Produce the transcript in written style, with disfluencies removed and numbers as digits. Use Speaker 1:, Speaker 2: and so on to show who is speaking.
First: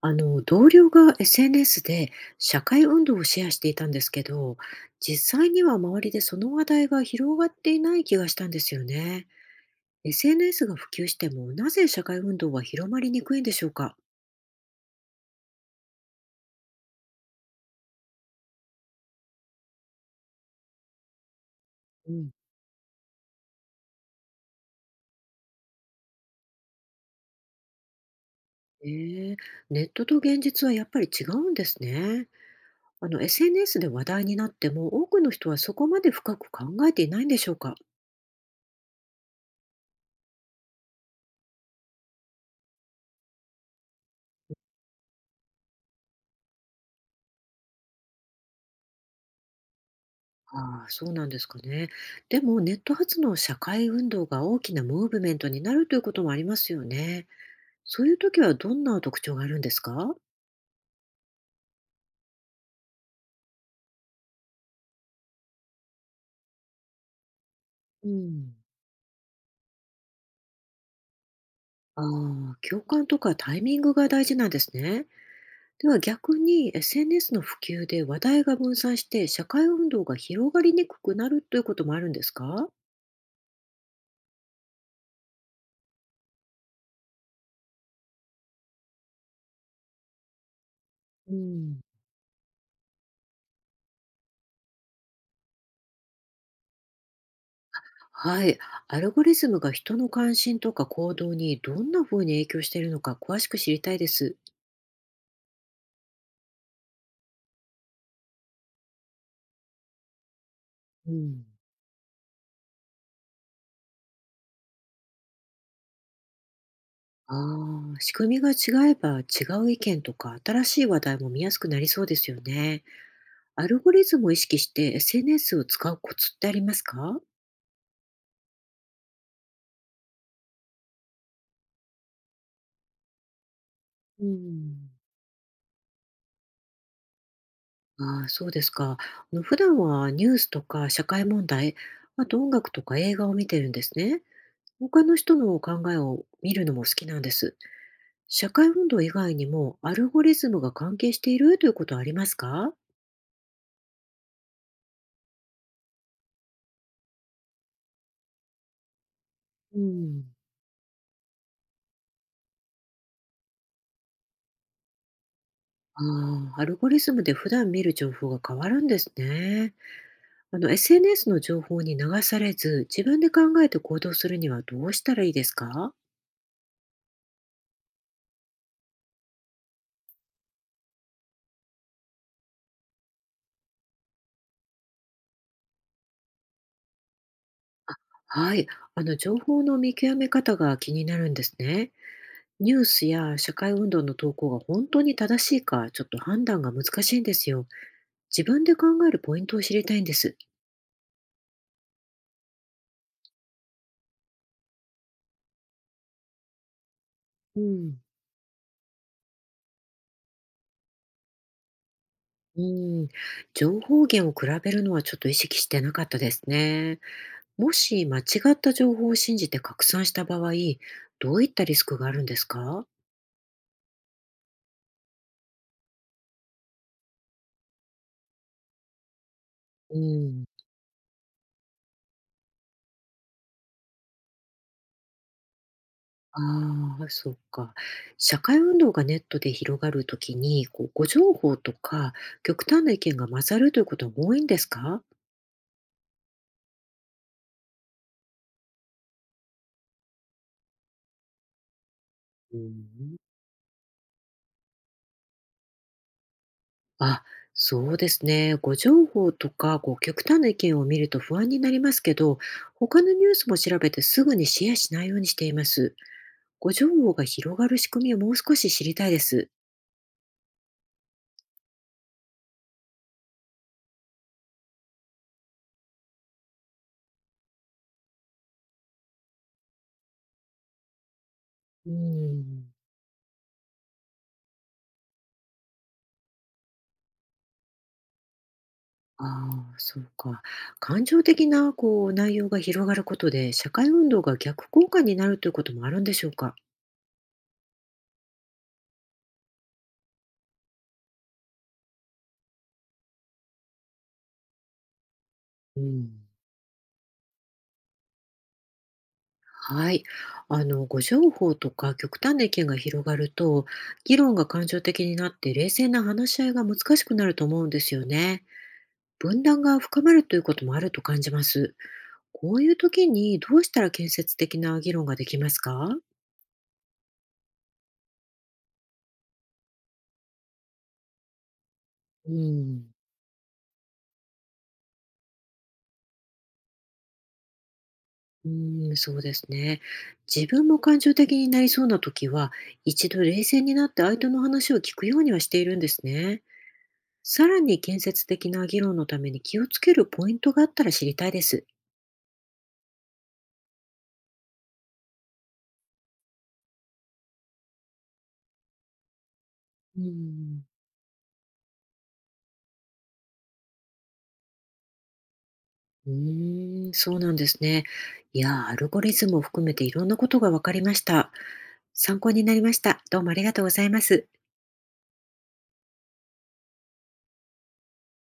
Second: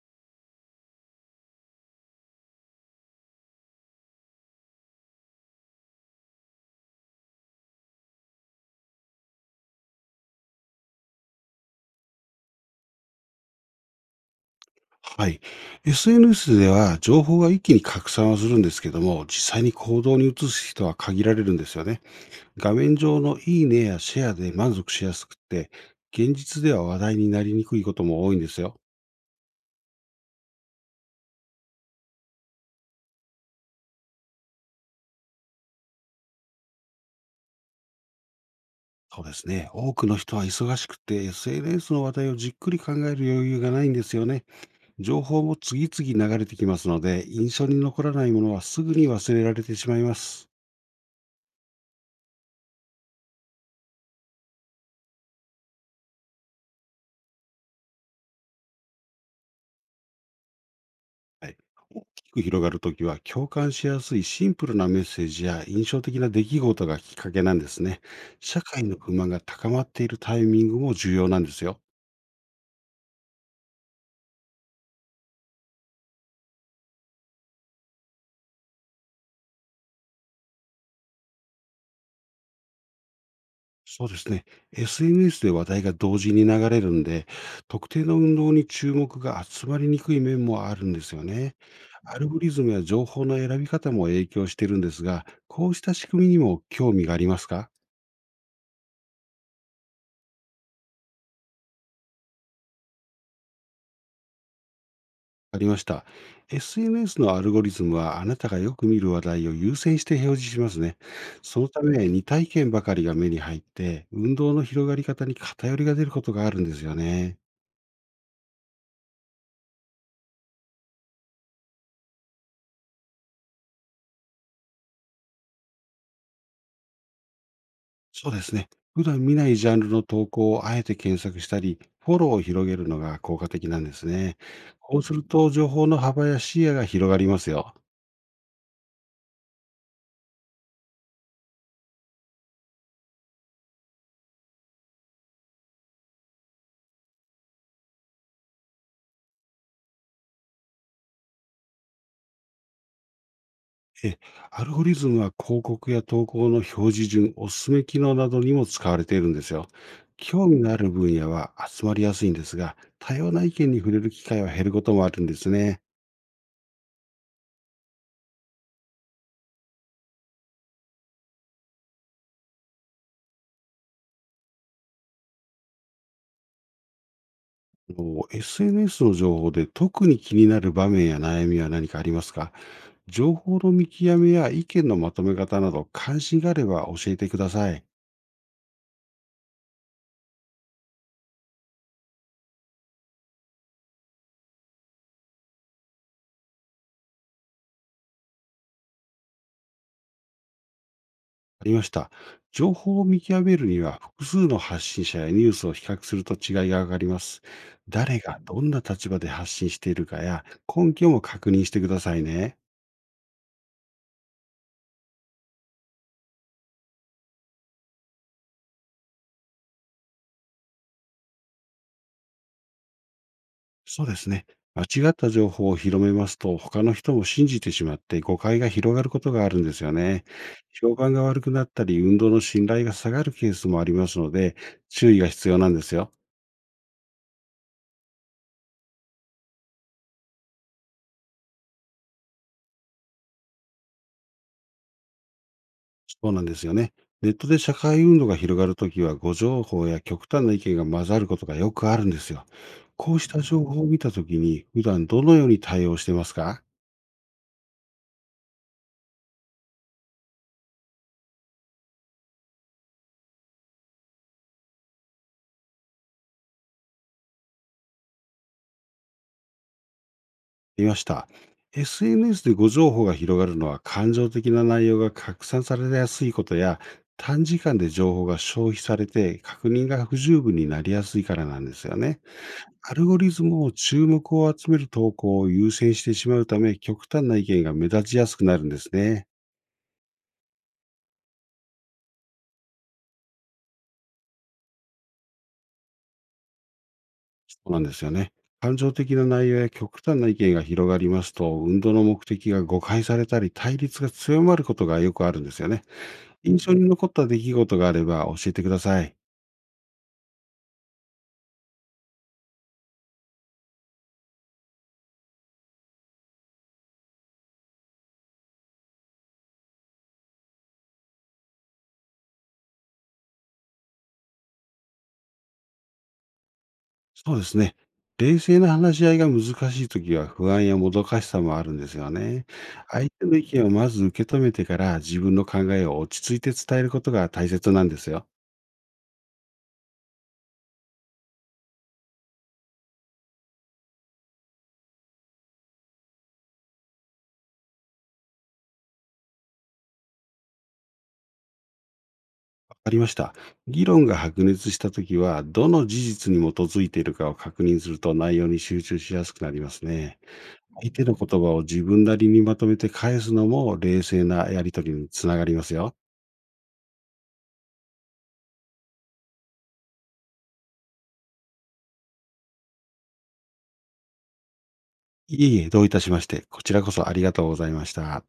Speaker 1: 同僚が SNS で社会運動をシェアしていたんですけど、実際には周りでその話題が広がっていない気がしたんですよね。SNS が普及しても、なぜ社会運動は広まりにくいんでしょうか。
Speaker 2: はい。SNS では情報が一気に拡散はするんですけども、実際に行動に移す人は限られるんですよね。
Speaker 1: うん。
Speaker 2: 画面上のいいねやシェアで満足しやすくて、現実では話題になりにくいことも多いんですよ。
Speaker 1: えー、ネットと現実はやっぱり違うんですね。SNS で話題になっても、多くの人はそこまで深く考えていないんでしょうか。
Speaker 2: そうですね。多くの人は忙しくて、SNS の話題をじっくり考える余裕がないんですよね。情報も次々流れてきますので、印象に残らないものはすぐに忘れられてしまいます。
Speaker 1: ああ、そうなんですかね。でも、ネット発の社会運動が大きなムーブメントになるということもありますよね。そういう時はどんな特徴があるんですか。
Speaker 2: はい。大きく広がるときは、共感しやすいシンプルなメッセージや印象的な出来事がきっかけなんですね。
Speaker 1: うん。
Speaker 2: 社会の不満が高まっているタイミングも重要なんですよ。
Speaker 1: ああ、共感とかタイミングが大事なんですね。では逆に SNS の普及で話題が分散して社会運動が広がりにくくなるということもあるんですか。
Speaker 2: そうですね。SNS で話題が同時に流れるんで、特定の運動に注目が集まりにくい面もあるんですよ
Speaker 1: う
Speaker 2: ね。
Speaker 1: ん。
Speaker 2: アルゴリズムや情報の選び方も影響してるんですが、こうした仕組みにも興味がありますか？
Speaker 1: はい。アルゴリズムが人の関心とか行動にどんなふうに影響しているのか詳しく知りたいです。
Speaker 2: ありました。SNS のアルゴリズムはあなたがよく見る話題を優先して表示しますね。
Speaker 1: うん。
Speaker 2: そのため似た意見ばかりが目に入って運動の広がり方に偏りが出ることがあるんですよね。
Speaker 1: ああ、仕組みが違えば違う意見とか新しい話題も見やすくなりそうですよね。アルゴリズムを意識して SNS を使うコツってありますか？
Speaker 2: そうですね。普段見ないジャンルの投稿をあえて検索したりフォローを広げるのが効果的なんです
Speaker 1: う
Speaker 2: ね。
Speaker 1: ん。
Speaker 2: こうすると情報の幅や視野が広がりますよ。
Speaker 1: ああ、そうですか。普段はニュースとか社会問題、あと音楽とか映画を見てるんですね。他の人の考えを見るのも好きなんです。社会運動以外にもアルゴリズムが関係しているということはありますか？
Speaker 2: え、アルゴリズムは広告や投稿の表示順、おすすめ機能などにも使われているんですよ。
Speaker 1: うん。
Speaker 2: 興味のある分野は集まりやすいんですが、多様な意見に触れる機会は減ることもあるんですね。
Speaker 1: ああ、アルゴリズムで普段見る情報が変わるんですね。SNS の情報に流されず、自分で考えて行動するにはどうしたらいいですか？
Speaker 2: SNS の情報で特に気になる場面や悩みは何かありますか？情報の見極めや意見のまとめ方など関心があれば教えてください。
Speaker 1: はい、あの情報の見極め方が気になるんですね。ニュースや社会運動の投稿が本当に正しいか、ちょっと判断が難しいんですよ。自分で考えるポイントを知りたいんです。
Speaker 2: ありました。情報を見極めるには、複数の発信者やニュースを比較すると違いが上がります。
Speaker 1: うん、
Speaker 2: 誰がどんな立場で発信しているかや、根拠も確認してくださいね。
Speaker 1: うん、情報源を比べるのはちょっと意識してなかったですね。もし間違った情報を信じて拡散した場合、どういったリスクがあるんですか。
Speaker 2: そうですね。間違った情報を広めますと、他の人も信じてしまって誤解が広がることがあるんですよ
Speaker 1: う
Speaker 2: ね。
Speaker 1: ん。
Speaker 2: 評判が悪くなったり、運動の信頼が下がるケースもありますので、注意が必要なんですよ。
Speaker 1: ああ、そっか。社会運動がネットで広がるときに、こう、誤情報とか極端な意見が混ざるということは多いんですか？
Speaker 2: そうなんですよね。ネットで社会運動が広がるときは、誤情報や極端な意見が混ざることがよくあるんですよ。
Speaker 1: うー
Speaker 2: こ
Speaker 1: ん。
Speaker 2: うした情報を見たときに、普段どのように対応してますか？
Speaker 1: あ、そうですね。誤情報とか、こう、極端な意見を見ると不安になりますけど、他のニュースも調べてすぐにシェアしないようにしています。誤情報が広がる仕組みをもう少し知りたいです。
Speaker 2: いました。SNS で誤情報が広がるのは、感情的な内容が拡散されやすいことや、短時間で情報が消費されて、確認が不十分になりやすいからなんです
Speaker 1: うー
Speaker 2: よね。
Speaker 1: ん。
Speaker 2: アルゴリズムを注目を集める投稿を優先してしまうため、極端な意見が目立ちやすくなるんです
Speaker 1: あ
Speaker 2: ね。
Speaker 1: あ、そうか。感情的なこう内容が広がることで、社会運動が逆効果になるということもあるんでしょうか？
Speaker 2: そうなんですよね。感情的な内容や極端な意見が広がりますと、運動の目的が誤解されたり、対立が強まることがよくあるんですよ
Speaker 1: う
Speaker 2: ね。
Speaker 1: ん。
Speaker 2: 印象に残った出来事があれば教えてください。
Speaker 1: はい。誤情報とか極端な意見が広がると、議論が感情的になって冷静な話し合いが難しくなると思うんですよね。分断が深まるということもあると感じます。こういう時にどうしたら建設的な議論ができますか？
Speaker 2: そうですね。冷静な話し合いが難しいときは不安やもどかしさもあるんですよ
Speaker 1: う
Speaker 2: ね。
Speaker 1: ん。
Speaker 2: 相手の意見をまず受け止めてから自分の考えを落ち着いて伝えることが大切なんですよ。
Speaker 1: うーん、そうですね。自分も感情的になりそうな時は、一度冷静になって相手の話を聞くようにはしているんですね。さらに建設的な議論のために気をつけるポイントがあったら知りたいです。
Speaker 2: ありました。議論が白熱したときは、どの事実に基づいているかを確認すると内容に集中しやすくなります
Speaker 1: うー
Speaker 2: ね。
Speaker 1: ん、
Speaker 2: 相手の言葉を自分なりにまとめて返すのも冷静なやりとりにつながりますよ。
Speaker 1: うそうなんですね。いやー、アルゴリズムを含めていろんなことが分かりました。参考になりました。どうもありがとうございます。
Speaker 2: いえいえ、どういたしまして、こちらこそありがとうございました。